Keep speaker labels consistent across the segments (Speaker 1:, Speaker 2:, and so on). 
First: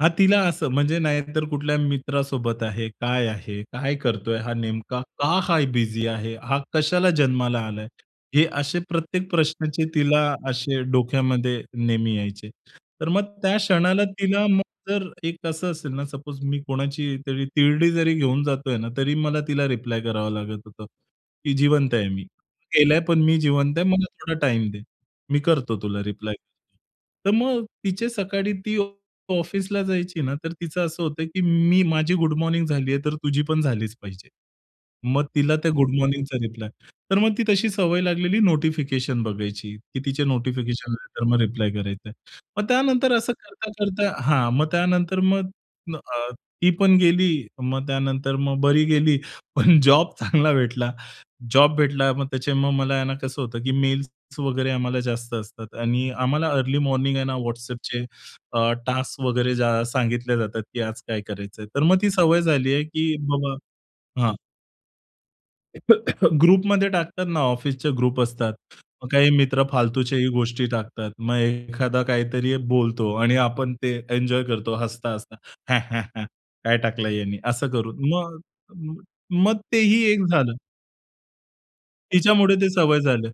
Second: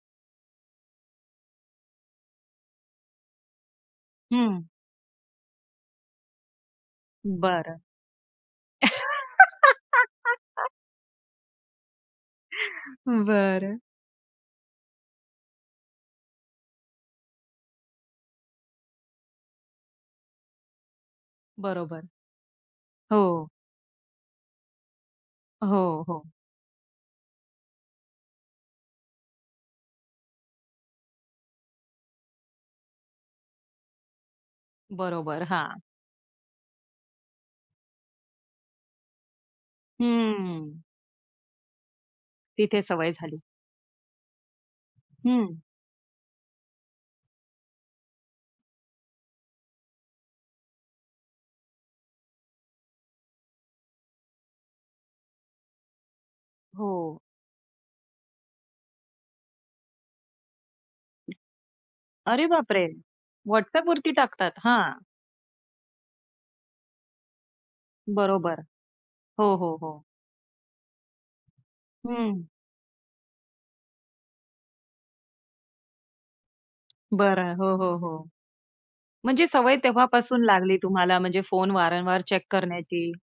Speaker 1: हां तिला असं म्हणजे नाहीतर कुठल्या मित्रासोबत आहे, काय आहे, काय करतोय हा
Speaker 2: हं.
Speaker 1: नेमका? का हाय बिझी आहे? हा कशाला जन्माला
Speaker 2: बरं.
Speaker 1: आलाय? हे असे प्रत्येक प्रश्नाचे तिला असे डोक्यामध्ये नेहमी यायचे. तर मग त्या
Speaker 2: बरं.
Speaker 1: क्षणाला तिला मग जर एक असं असेल ना, सपोज मी कोणाची तरी तिरडी जरी घेऊन जातोय ना, तरी मला तिला रिप्लाय करावा लागत होता, की जिवंत
Speaker 2: बरोबर.
Speaker 1: आहे मी, तो गेलाय पण मी
Speaker 2: हो.
Speaker 1: जिवंत आहे मला थोडा टाईम दे. मी करतो तुला
Speaker 2: हो, हो.
Speaker 1: रिप्लाय. तर मग तिचे सकाळी ती ऑफिसला जायची ना तर तिचं असं होतं, की मी माझी गुड मॉर्निंग झालीये, तर तुझी पण झालीच पाहिजे. मग
Speaker 2: बरोबर,
Speaker 1: तिला त्या
Speaker 2: हां.
Speaker 1: गुड मॉर्निंगचा रिप्लाय. तर मग ती तशी सवय लागलेली नोटिफिकेशन बघायची, की तिचे
Speaker 2: हम्म.
Speaker 1: नोटिफिकेशन आले तर मग रिप्लाय करायचं. मग
Speaker 2: तिथे सवय
Speaker 1: त्यानंतर असं
Speaker 2: झाली.
Speaker 1: करता-करता हां मग त्यानंतर मग
Speaker 2: हं.
Speaker 1: म अ, ती पण गेली मग त्यानंतर मग बरी गेली पण जॉब चांगला भेटला, जॉब भेटला. मग त्याचे मग मला आहे ना कसं होतं, की मेल्स वगैरे आम्हाला जास्त असतात. आणि आम्हाला अर्ली मॉर्निंग
Speaker 2: हो.
Speaker 1: आहे ना WhatsAppचे अ, टास्क वगैरे जा सांगितले जातात, की आज काय करायचंय. तर मग ती सवय
Speaker 2: अरे
Speaker 1: झाली आहे,
Speaker 2: बापरे!
Speaker 1: की बाबा
Speaker 2: WhatsAppवरती
Speaker 1: हां.
Speaker 2: टाकतात? हां.
Speaker 1: ग्रुपमध्ये टाकतात ना, ऑफिसचे ग्रुप असतात.
Speaker 2: बरोबर.
Speaker 1: मग काही
Speaker 2: हो,
Speaker 1: मित्र
Speaker 2: हो, हो.
Speaker 1: फालतूच्याही गोष्टी टाकतात. मग एखादा
Speaker 2: हं.
Speaker 1: काहीतरी बोलतो आणि आपण ते एन्जॉय करतो, हसता-हसता. ह्या, ह्या, ह्या काय टाकलं ह्यांनी
Speaker 2: बरं.
Speaker 1: असं
Speaker 2: हो, हो,
Speaker 1: करून.
Speaker 2: हो.
Speaker 1: मग म
Speaker 2: म्हणजे
Speaker 1: मग
Speaker 2: सवय
Speaker 1: तेही एक
Speaker 2: तेव्हापासून
Speaker 1: झालं.
Speaker 2: लागली तुम्हाला म्हणजे फोन वारंवार चेक
Speaker 1: तिच्यामुळे ते सवय
Speaker 2: करण्याची.
Speaker 1: झालं.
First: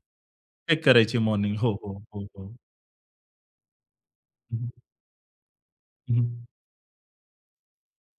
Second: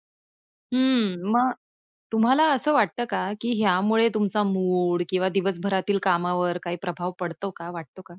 Speaker 1: चेक करायची
Speaker 2: हम्म, मग
Speaker 1: मॉर्निंग. हो, हो. हो,
Speaker 2: तुम्हाला
Speaker 1: हो.
Speaker 2: असं वाटतं का, की ह्यामुळे तुमचा
Speaker 1: हं, हं.
Speaker 2: मूड किंवा दिवसभरातील
Speaker 1: हं, हं.
Speaker 2: कामावर काही प्रभाव पडतो का वाटतो का?